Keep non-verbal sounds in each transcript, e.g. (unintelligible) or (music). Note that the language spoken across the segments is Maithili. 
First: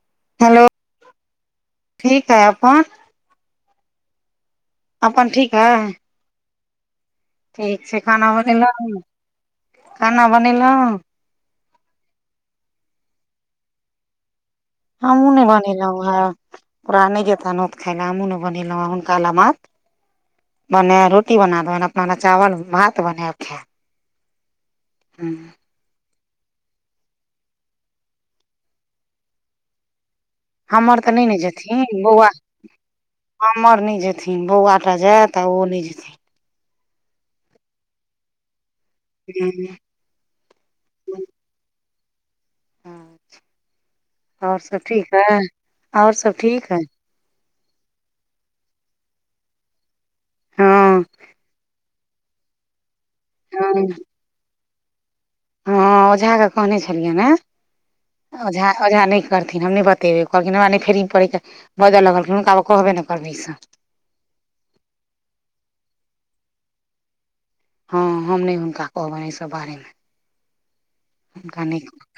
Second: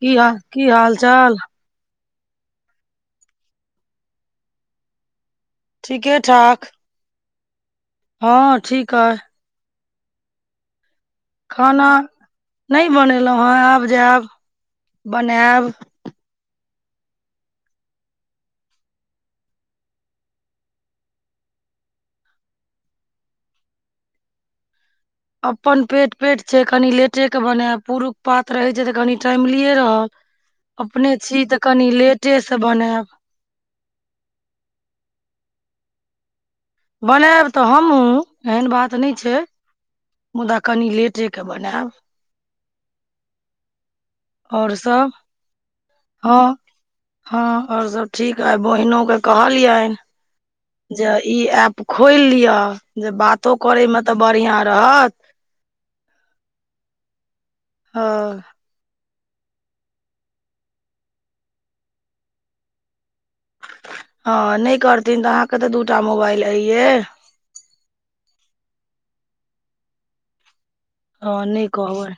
कि हाल, हेलो कि हाल चाल? ठीक है। अपन? अपन ठीक है? ठीके ठाक। ठीक छै खाना हँ ठीक बनेलहुँ? अइ खाना बनेलहुँ? खाना, नहि बनेलहुँ हें। आब जायब। हमहुँ नै बनायब बनेलहुँ हेँ। बुरहा नहि जेता नोत खाय ले। हमहुँ नै बनेलहुँ हेँ। हुनका लेल मात्र बने रोटी बना देबानि, अपना लेल चावल भात बनायब खायब। हूँ, अपन पेट पेट छै कनि लेटे के बनायब। पुरुष पात रहै छै तऽ कनि टाइमलिए रहल। हमर अपने नहि ने छी तऽ कनि जेथिन बौआ लेटेसँ बनायब। हमर नहि जेथिन। बौआटा जायत, आ ओ नहि जेथिन। बनायब तऽ हमहूँ। एहेन बात नहि छै। हूँ, मुदा कनि लेटेके बनायब। आओर सब ठीक है? आओर सब हँ ठीक है। हँ आओर सब ठीक है। आ बहिनो के कहलियनि हँ जे ई एप खोलि लिअ, जे बातो हँ करयमे तऽ बढ़िआँ रहत। हँ ओझा के कहने छलियैन हेँ। हँ ओझा ओझा नहि करथिन। हम नहि बतेबै। कहलखिन हमरा नहि खेढ़ी पड़े के, बजऽ लगलखिन। हुनका आब कहबे नै करबै ईसब जाउ। हँ नहि करथिन तऽ अहाँके तऽ दूटा मोबाइल अइये। हँ हम नहि हुनका कहबनि एहिसभ बारेमे। हं नहि कहबैन।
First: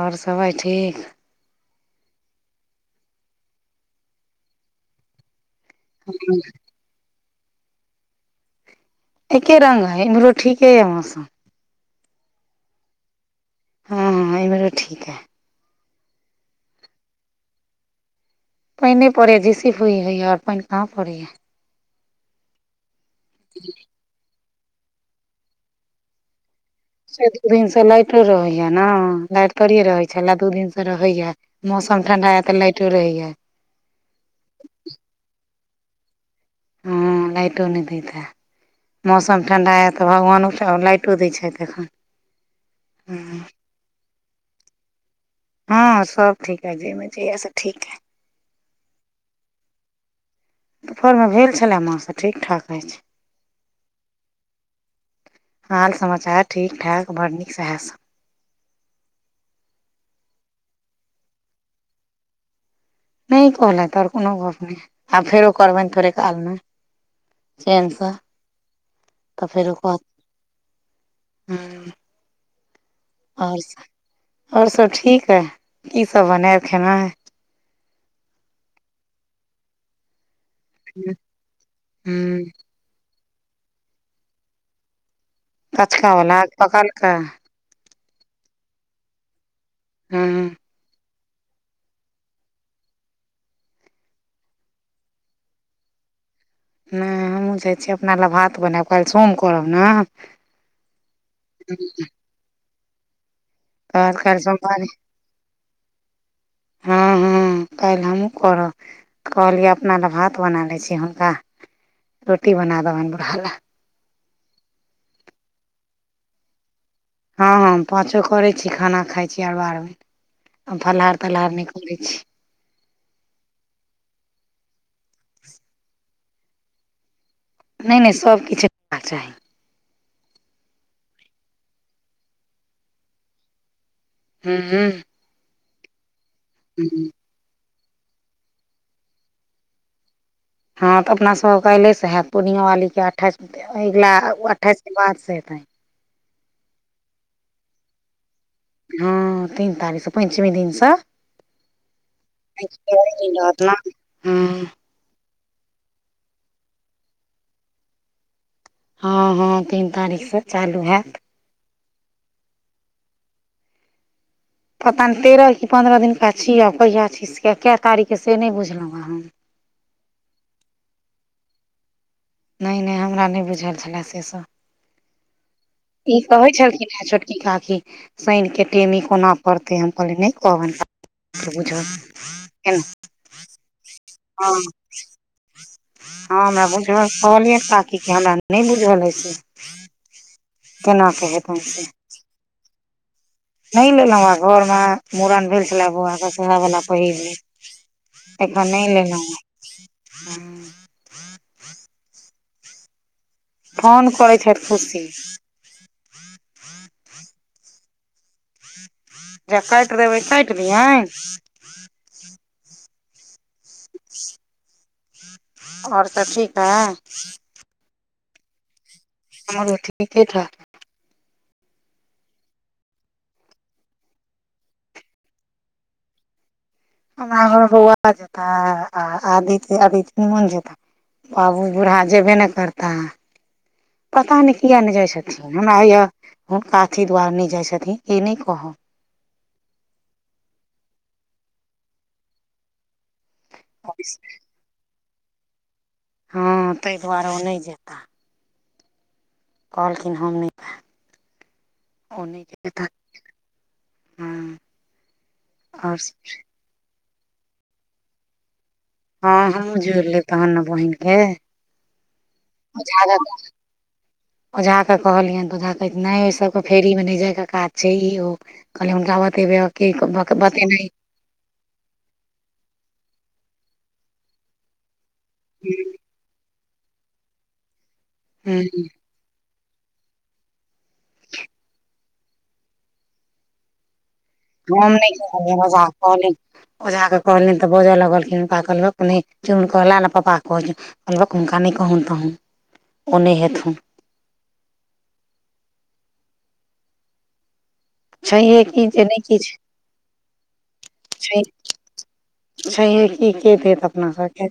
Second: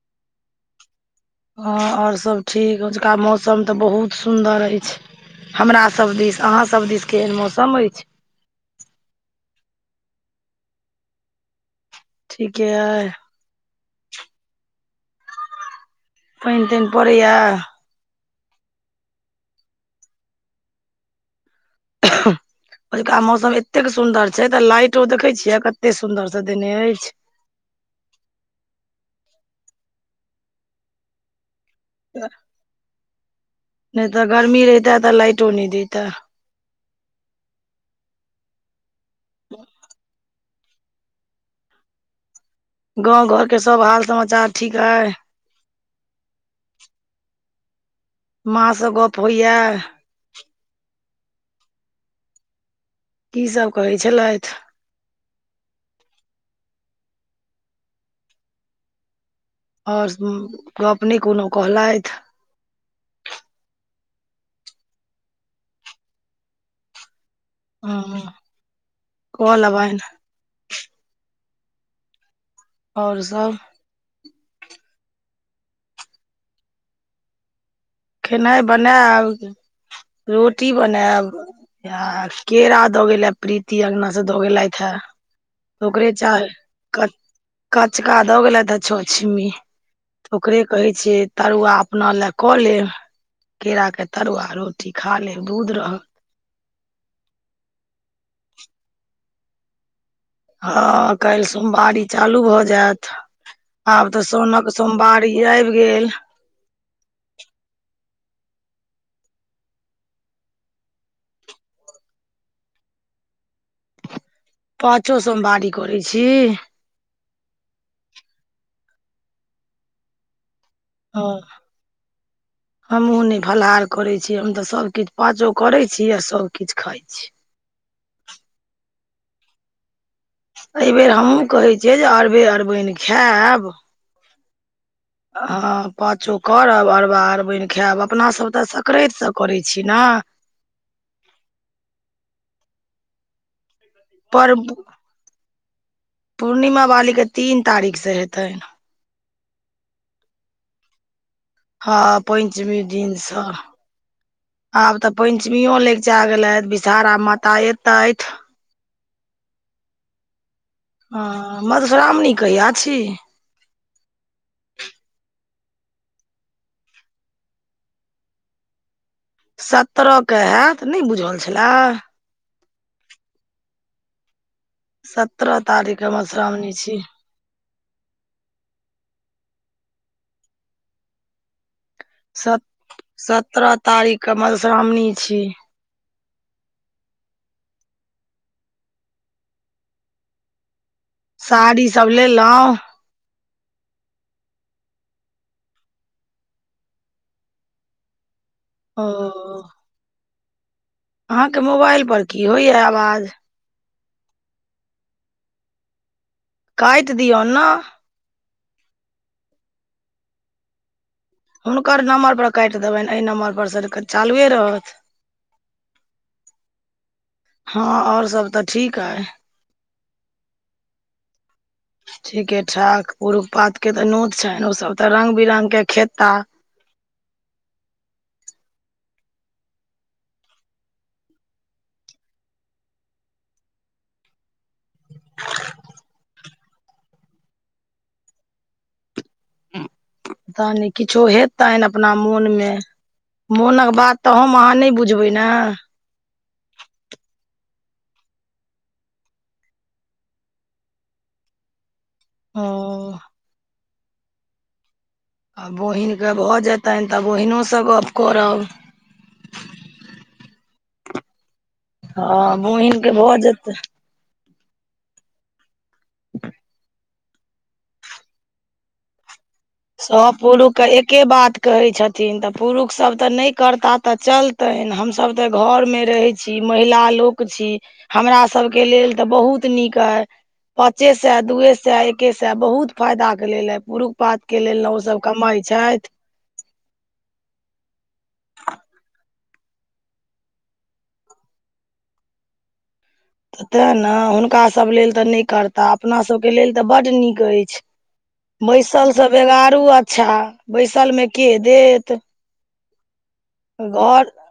आओर सब अइ ठीक? हँ आओर सभ ठीक। ओजका मौसम तऽ बहुत सुन्दर अछि। हमरासभ दिस, अहाँसभ दिस केहेन मौसम अछि। एक्के रंग अय। एम्हरो ठीके यै मौसम। ठीके अई? हुम्म, एम्हरो ठीक है। पाइनि ताइन पड़ैया? पाइन नहि पड़ैया। झिसी होइ हइए। आओर पाइन कहाँ पड़ैया। कोलका मौसम एतेक सुन्दर से तऽ लाइटो देखै छियै, कतेक सुंन्दर से देने अछि। एक दू दिन से लाइटो रहैया न। लाइट थोड़िये रहै छलए। दू दिन से रहैया। मौसम ठंडा य तऽ लाइटो रहैया। नहि तऽ गर्मी रहिते तऽ लाइटो नहि दयते। हुम्म लाइटो नहि दैते। मौसम ठंडा अय तऽ भगवानो सब लाइटो दैत छथिन। (unintelligible) गाँव घरके सब हाल समाचार ठीक अइ? हँ सब ठीक अइ (unintelligible) जहिया से ठीक अइ। माँसँ गऽप होइए? दुपहरमे भेल छलय माँसँ, ठीक- ठाक अछि। की सब कहै छलैथ? हाल समाचार ठीक- ठाक, बड़ नीक, सेह सब। आओर कहू गप नहि कोनो कहलथि। नहि कहलथि आओर कोनो गपनहि, आब फेर ओकर बाद थोड़े काल मे। चेनसँ हँ तऽ कऽ फेर ओकर लेबनि बाद--हुँ। आओर सब, आओर सब ठीक ऐह, की सब बनायब खेना य? खेनाय बनायब। रोटी बनायब, आ हूँ केरा द गेलये फी प्रीति अंगना से दऽ गेलथि हे, ओकरे कचका वला चाहे कट पकलका कचका दऽ गेलथि ह, छअ छिमी हूँ तऽ ओकरे कहै छियै। तरुआ अपना लय कऽ लेब, केराके तरुआ रोटी खा लेब, दूध रहत। हूँ हमहूँ जाय छी अपना ल भात बनायब, काल्हि सोम करब ने नै हमहुँ जाय छि अपना ले भात बनैब, काइल सोम करब ने।। हँ, काल्हि सोमवारी चालू भऽ जायत। आब तऽ साउनक सोमवारी आबि गेल। हँ हँ, काल्हि हमहुँ करब, कहलियै अपना ल भात बना लय छी, हुनका रोटी बना देबनि बुरहा ले। पाँचो सोमवारी करय छी? हँ, हँ। पाँचो करय छी, खाना खाय छी अरबा- अरबैन, आ फलहार हँ तलहार नहि करय छी। हमहुँ नहि फलहार करय छी, हम तऽ सब किछ पाँचो करय छी आ सब किछ खााय छी। नहि -नहि सब किछु नै खेबाक चाही। अहिबेर हमहु कहै छियै, जे अरबे अरबैन खैब। हू। हँ, पाँचो करब, अरबा -अरबैन खायब, अपना सब तऽ, सक्राति स करय छी ने? हँ, तऽ अपना सबके काइल्हे से हैत, पूर्णिमा बालीके अठाइस, अगिला पर अठाइसके बाद से हेतै। पूर्णिमा बालीके तीन तारीख से हेतय। हँ, तीन तारीख स पंचमी दिन स। हँ, पंचमी दिन स ने हँ आब तऽ। पंचमीयो लैगचा गेलै, विषहारा माता एतथि। हँ, हँ, तीन तारीख स चालू हैत। हँ, मधुश्रावणी कहिया छी? पता नहि, तेरह कि पन्द्रह दिनका छी, आब कहिया छी कय तारीख के से नहि बुझलहुँ हँ हम। सत्ररह के हैत, नहि बुझल छलय? नहि -नहि हमरा नहि बुझल छलय से सभ। सत्रह तारीख के मधुश्रावणी छलखिन छी। हे छोटकी काकी शनिके टेमी कोना पड़तै, हम कहलियै नहि कहब, बुझल स केना सत्रह तारीख के हँ मधुश्रावणी छी। हँ, हमरा बुझल कहलियैन काकी के, हमरा नहि बुझल अछि। केना से साड़ी सब लेलहुँ? नहि लेलहुँ हें, घर मे मूड़न भेल छलय बौआ के, सेहे वला पहिर लेब। एखन नहि ओ लेलहुँ हें। अहाँके मोबाइल पर की होइये आवाज? फोन करै छथि खुशी। काटि दिऔ ने। जे काटि देबै काटि दियैन। हुनकर नम्बर पर काटि देबनि एहि नम्बर पर सर के चालुए रहत। आओर सब ठीक ठाक। हँ आओर सब तऽ ठीक अहि। हमरो ठीके ठाक ठीके ठाक पुरूख पातके तऽ नोत छैन्ह ओ सब तऽ रंग बिरंगके खेता। हमरा घरमे बौआ जेताह आ आदित आदित मोहन जेता। बाबू बूढ़ा जेबे ने करता पता नहि किया नहि जाइ छथिन हमरा होइये ह कथी द्वार नहि जाइत छथिन ई नहि कहब। पता नहि किछो हेतनि अपना मोनमे मोनक बात त हम अहाँ नहि बुझबै ने। हँ ताहि दुआरे ओ नहि जेताह। कहलखिन हम नय ओ जैब (unintelligible) आ बहिनके भऽ जेतनि तऽ बहिनोसँ गप्प करब। हँ हमहँ जोर लेतहुँ ने बहिन के। हँ बहिनक के भऽ जेतै। ओझा के कहलियनि तऽ ओझा कह नहि ओहि सबके फेरीमे नहि जाय क काज छै ई ओ कहलियए हुनका बतेबै और की केकरो तऽ बतेबय। के बात कहै छथिन तऽ पुरुषसभ तऽ नहि करता तऽ चलतनि हम सब तऽ घरमे रहे छी महिला लोक छी हमरा हुँ सबके लेल तऽ बहुत नीक अइ। पाँचे से, दूए से, एके से बहुत फायदा के लेल हे पूुरुष पात हम नहि कहलियए (unintelligible) कहल ओझा के कहलियनि तऽ बजऽ लगलखिन हुनका कहलक चुन कहला ने पपा के कह बक हुनका नहि कहून तहुन। ओ नहि हेथुन तैँ ने हुनकासभ लेल तऽ नहि करताह अपनासभके लेल तऽ बड्ड नीक अछि। छैहे कि जे नहि बैसलसँ किछु बेगारू अच्छा बैसलमे के देत। छैेहे की के देत अपना सबके।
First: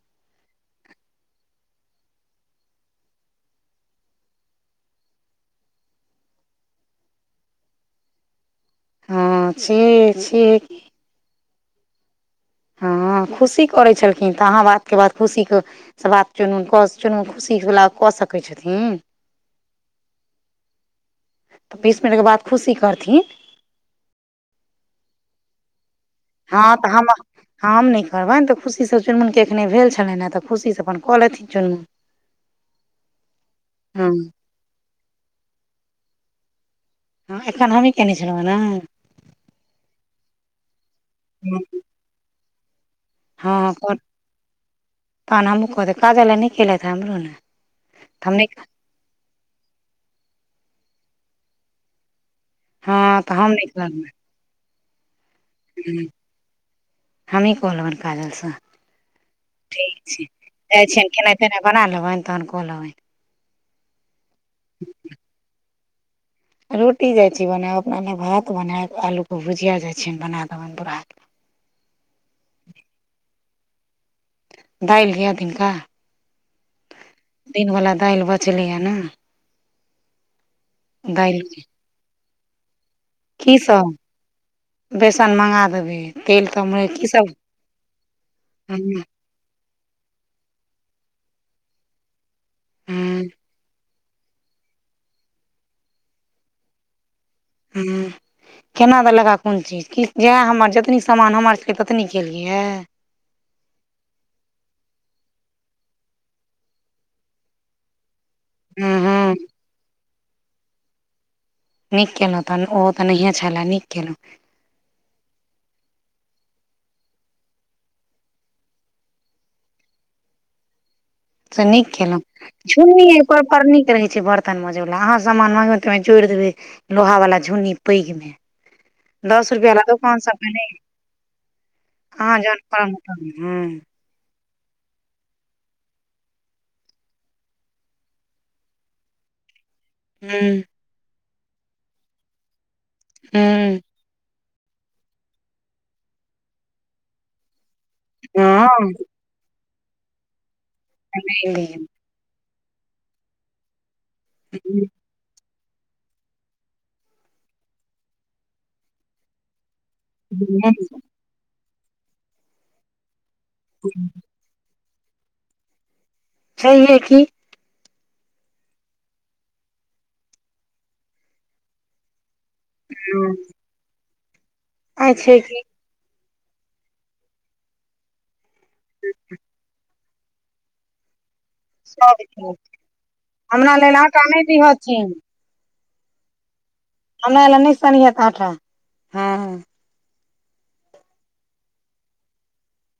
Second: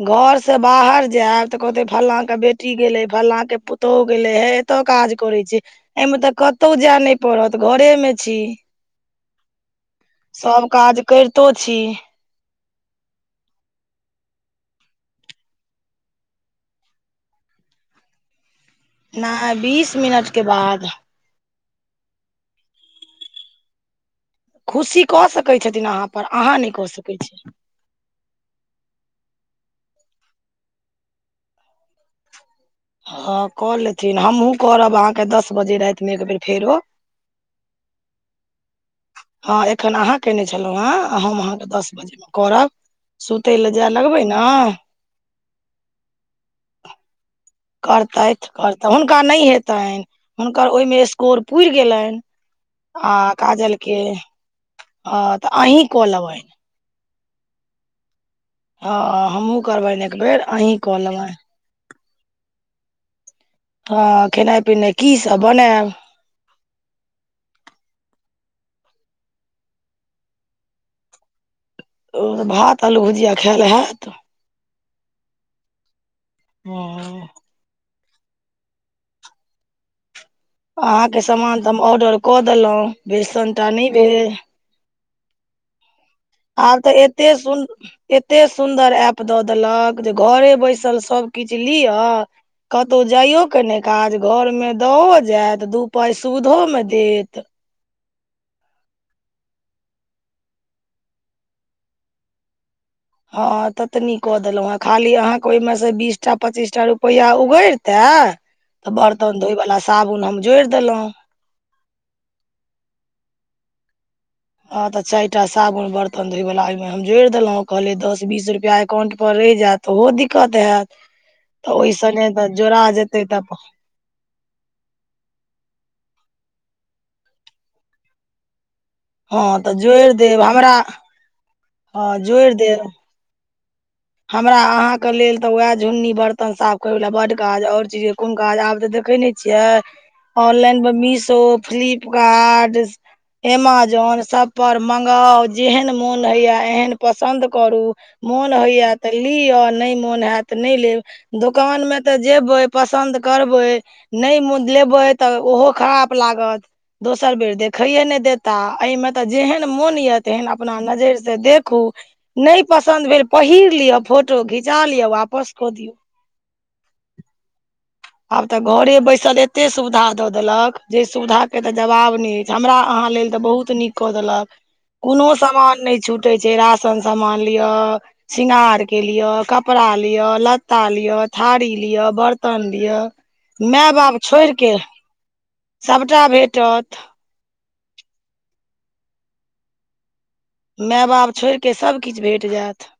घरसँ बाहर जायब तऽ कहते फलाके बेटी गेले हे फलाके पुतोहु गेले हे कतय काज करै छैय, एहिमे तऽ कतहु जाय नहि पड़त घरेमे छी। हँ छियै छियै सब काज करितो छी। हँ खुशी करै छलखिन तऽ अहाँ बातके बात खुशीके से बात चुनू, चुनू खुशी वला कऽ सकैत छथिन। नहि बीस मिनटके बाद। बीस मिनटके बाद खुशी करथिन। खुशी कऽ सकैत छथिन अहाँ पर अहाँ नहि हँ कऽ तऽ हम सकैत छी हम नहि करबनि तऽ खुशीसँ चुनमुनके एखने भेल छलनि हँ तऽ खुशीसँ अपन कऽ लथिन चुनमुन। हँ कऽ हँ लेथिन हमहुँ करब अहाँके दस बजे रातिमे एक बेर फेरो। हँ एखन हमहीँ कयने छलहुँ हँ ने। हँ एखन अहाँ कने छलहुँ हेँ, हम ने अहाँके दस बजेमे करब। सुतय लए हँ जाय लगबै ने तहन हमु क देबय काजल आइ नहिे केलत हमरो ने। तऽ हम नहि करतथि करता हुनका नहि हेतनि हुनकर ओहिमे स्कोर पुरि गेलनि आ हँ तऽ हम नहि काजल के करबै ह तऽ अहीं कऽ लेबैन। हमही कऽ लेबनि काजल सँ। ह हमहुँ ठीक करबनि एक छै बेर अहीं जाइ कऽ छियनि लेबनि खेनाइ तेनाइ बना लेबनि तहन कऽ लेबनि। हँ खेनाइ पिनाइ की सब बनायब? रोटी जाइ छी बनेएब अपना लए भात बनाएब आलूके भुजिया जाइ छियनि बना देबनि बुरहा ले। ओ भात आलू भुजिया खायल हेएत? दालि यऽ दिनका हँ दिन बाला दालि बचले य नै, अहाँके दालि समान तऽ हम ऑर्डर कऽ देलहुँ बेसन की टा नहि सब भेल। बेसन मङ्गा देबै। तेल आब तमे तऽ की एते सब सुन एते सुन्दर हूँ एप दऽ देलक जे घरे बैसल सब किछ लियअ कतौ हूँ जाइयो के नै काज घरमे दओ जायत दू पाइ सुुधो मे देत। हूँ केना देलक आ कोन चीज कि जएह हमर जतनि समान हमर छल ततनि केलियैए। हँ ततनी कऽ देलहुँ हेँ खाली अहाँके ओहिमे से बीस टा पच्चीसटा रुपैआ उगरिते तऽ हूँ हूँ बर्तन धोय बला साबुन हम जोड़ि देलहुँ। नीक केलहुँ तहन ओहो तऽ नहिए छलए नीक केलहुँ। ह तऽ चारि टा साबुन बर्तन धोय वला ओहिमें हम जोड़ि देलहुॅं कहलियै दस बीस रुपआ एकाउंट पर रहि जायत। तऽ ओहो दिक्कत हेएत। से नीक खेलहुं झुन्नी ओकर नीक रहै छै बर्तन तन मजै बला अहाँ सामान मांगेबै त ओहि मे जोड़ि देबे लोहा वला झुन्नी पैघ में, दस हँ रुपआ तऽ बला जोड़ि दूकान देब सब मे नै, हमरा हँ अहां जोड़ि ज़ेहन देब पाँच सौ के हॅं, हमरा अहाँ के लेल तऽ वएह झुन्नी बर्तन साफ करयवला बड काज और चीज कोन काज आब तऽ देखै नै छियै, हुँ ऑनलाइन मे मिशो फ्लिपकार्ट हुँ एमाजोन सब पर मंगाउ जेहन मोन होयये एहन पसन्द करू मोन हँ होइये त लियऽ नहि मोन हैत नहि लेब नहि दोकानमे तऽ जेबै पसन्द करबै नहि लेबै तऽ ओहो खराप लागत। दोसर बेर देखैेेए नै देता अय मे तऽ जेहन मोन ये तेहेन दियौ अपना नजैर से देखू नहि पसन्द भेल पहिर लियअ फोटो घीच चा लियऽ वापस कऽ दियौ। छैहे कि। आब तऽ घरे बैसल एते सुविधा द देलक जे सुविधा के ते जवाब नै। हमरा अहाँ लेल तऽ बहुत नीक कऽ देलक आइ कोनो छै की सामान नहि छूट टै छै राशन सामान लियऽ शृंगार के लियऽ कपड़ा लियऽ लियऽ लत्ता लियऽ थारी लियऽ सब छै बर्तन लिय हमरा माय लेल बाप आटा नहि छोड़िके दिहथिन सभटा भेटत। हमरा लए नहि सनिहैथ आंटा ह। मेए बाप छोड़ि कऽ सभकिछ भेट जायत।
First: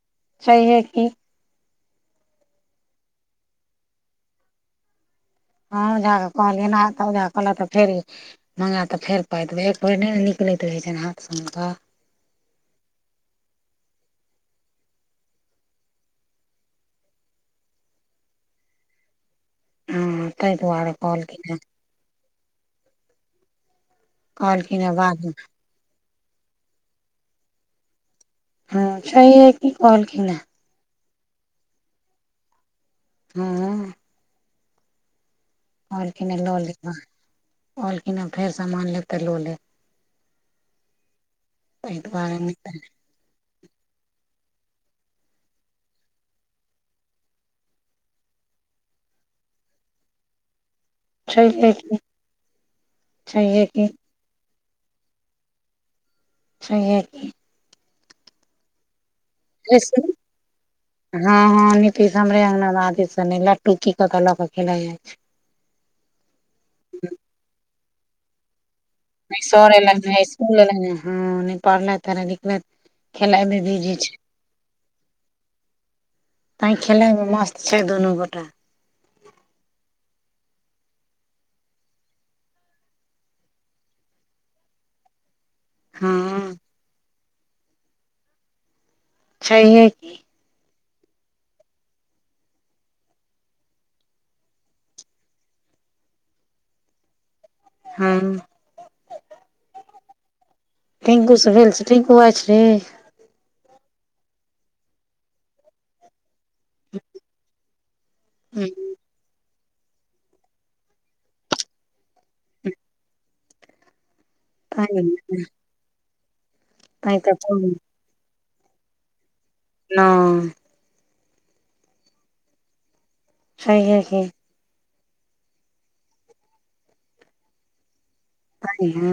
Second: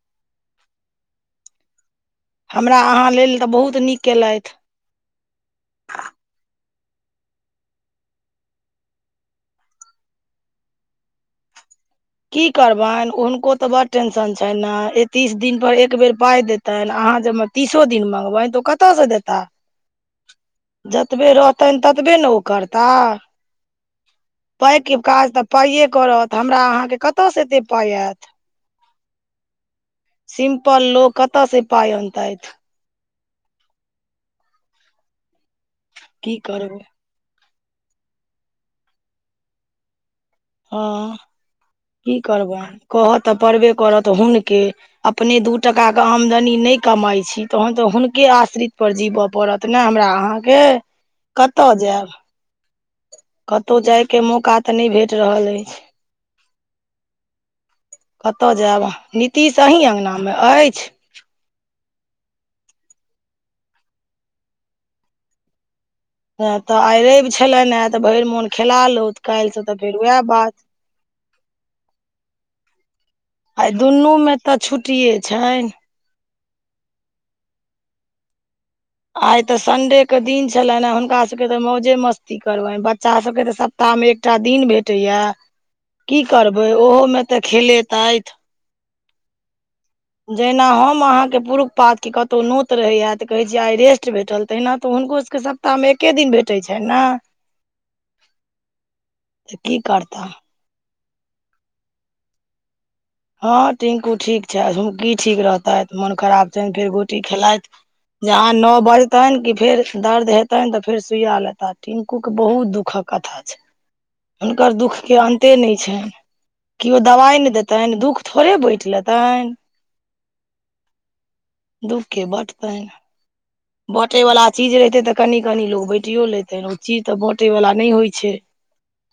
छहिए कि। हमरा अहाँ लेल तऽ बहुत नीक केलथि। हँ ओजहा के कहलियैन अहांक ओजहा कहलथि तऽ फेर मंगेएब तऽ फेर पाइ देबै एक बेर नहि ने निकलैत रहै छनि हाथ से हुनका। की करबनि हुनको त बड़ टेंशन छनि ने ए तीस दिन पर एक बेेर पाय देतै तह अहाँ जे हम तीसो दिन मँंगगबनि तऽ ओ कतयसँ देता। हँ ताहि दुआरे जतबे कहलखिन हे रहतनि ततबे ने ओ करताह। कहलखिन हे पाइके बाद मे काज तऽ पाइए करत हमरा अहाँके कतयसँ एतेक पाइ आयत? हँ छैहे कि कहल कि ने। अपन लोक कतऽ से पाइ अनतैथ। हँ कहलखिन की लऽ करबै लेब, कहलखिन फेर सामान लेब तऽ लऽ लेब हँ ताहि की दुआरे करबा नहि कहत तऽ परबे करत त हुनके अपने दू टका के आमदनी नहि कमाई छी तहन तऽ हुनके आश्रित पर जीबय पड़त। नहि हमरा अहाँके छैहे कतऽ की जायब? छैहे कतहु की जायके मौका तऽ नहि भेट रहल अछि। छैहे कतऽ जायब नीतीश अहीं अङगनामे अछि। हँ-हँ नीतीश हमरे अङ्गनामे बदीसँ ने लट्टू की कतय लऽ कऽ खेलाैत अछिइ। तऽ आइ रवि छलनि हे तऽ भरि मोन खेला लैथ। नहि सर लंग इसकुल ए ह नहि पढ़ल नहि लिखल आइ दुनूमे तऽ छुट्टिये छै। तै खेलयमे मस्त छै दुनू गोटा। आइ तऽ सडेके दिन छलनि हे हुनका सभके तऽ मौजे मस्ती करबनि बच्चाभके तऽ सभ क्ता मे एकटा दिन भेटैया की हँ करबै ओहो मे तऽ खेलेत अछि छैही जहिना हम अहाँके पुरुष पातके कतहु नोत रहैया तऽ कहैत छीै आइ रेस्ट भेटल तहिना तऽ हुनकोसभके सभ प्तामे एके दिन भेटैत छै ने हँ। तऽ की करताह टिनकू से भेल छै टंकु आइ छैी हँ टिनकू ठीक छै हुकी ठीक रहतथि मोन खराब छनि फेर गोटी खेलाथ जहाँ तै नो बजतनि की फेर दर्द हेतनि ते फेर सुइया लेता टिनकूके बहुत दुःखक कथा छ हुनकर दुःखके अन्ते नहि छनि केओ तऽ दबाइ नहि कोन देतन दुःख थोड़े बैठि लेतन न दुःखे कै बाट पै ने छैहे कि बाँटयवला चीज रहितै तऽ कनि-कनि लोक बाँटियो लेतै ओ चीज तऽ बाँटयवला नहि होइत छै। अइ हे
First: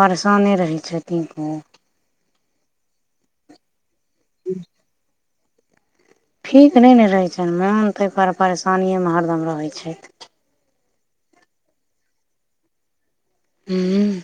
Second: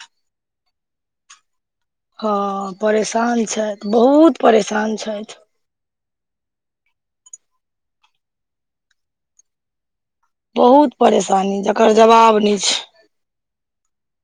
परेशाने रहै छथिननक ह परेशान छैथ बहुत परेशान छैथ ठीक नहि ने रहै छनि मोन ताहिपर परेशानिेमे हरदम रहै छैथ बहुत परेशानी जकर जवाब न छै। हूँ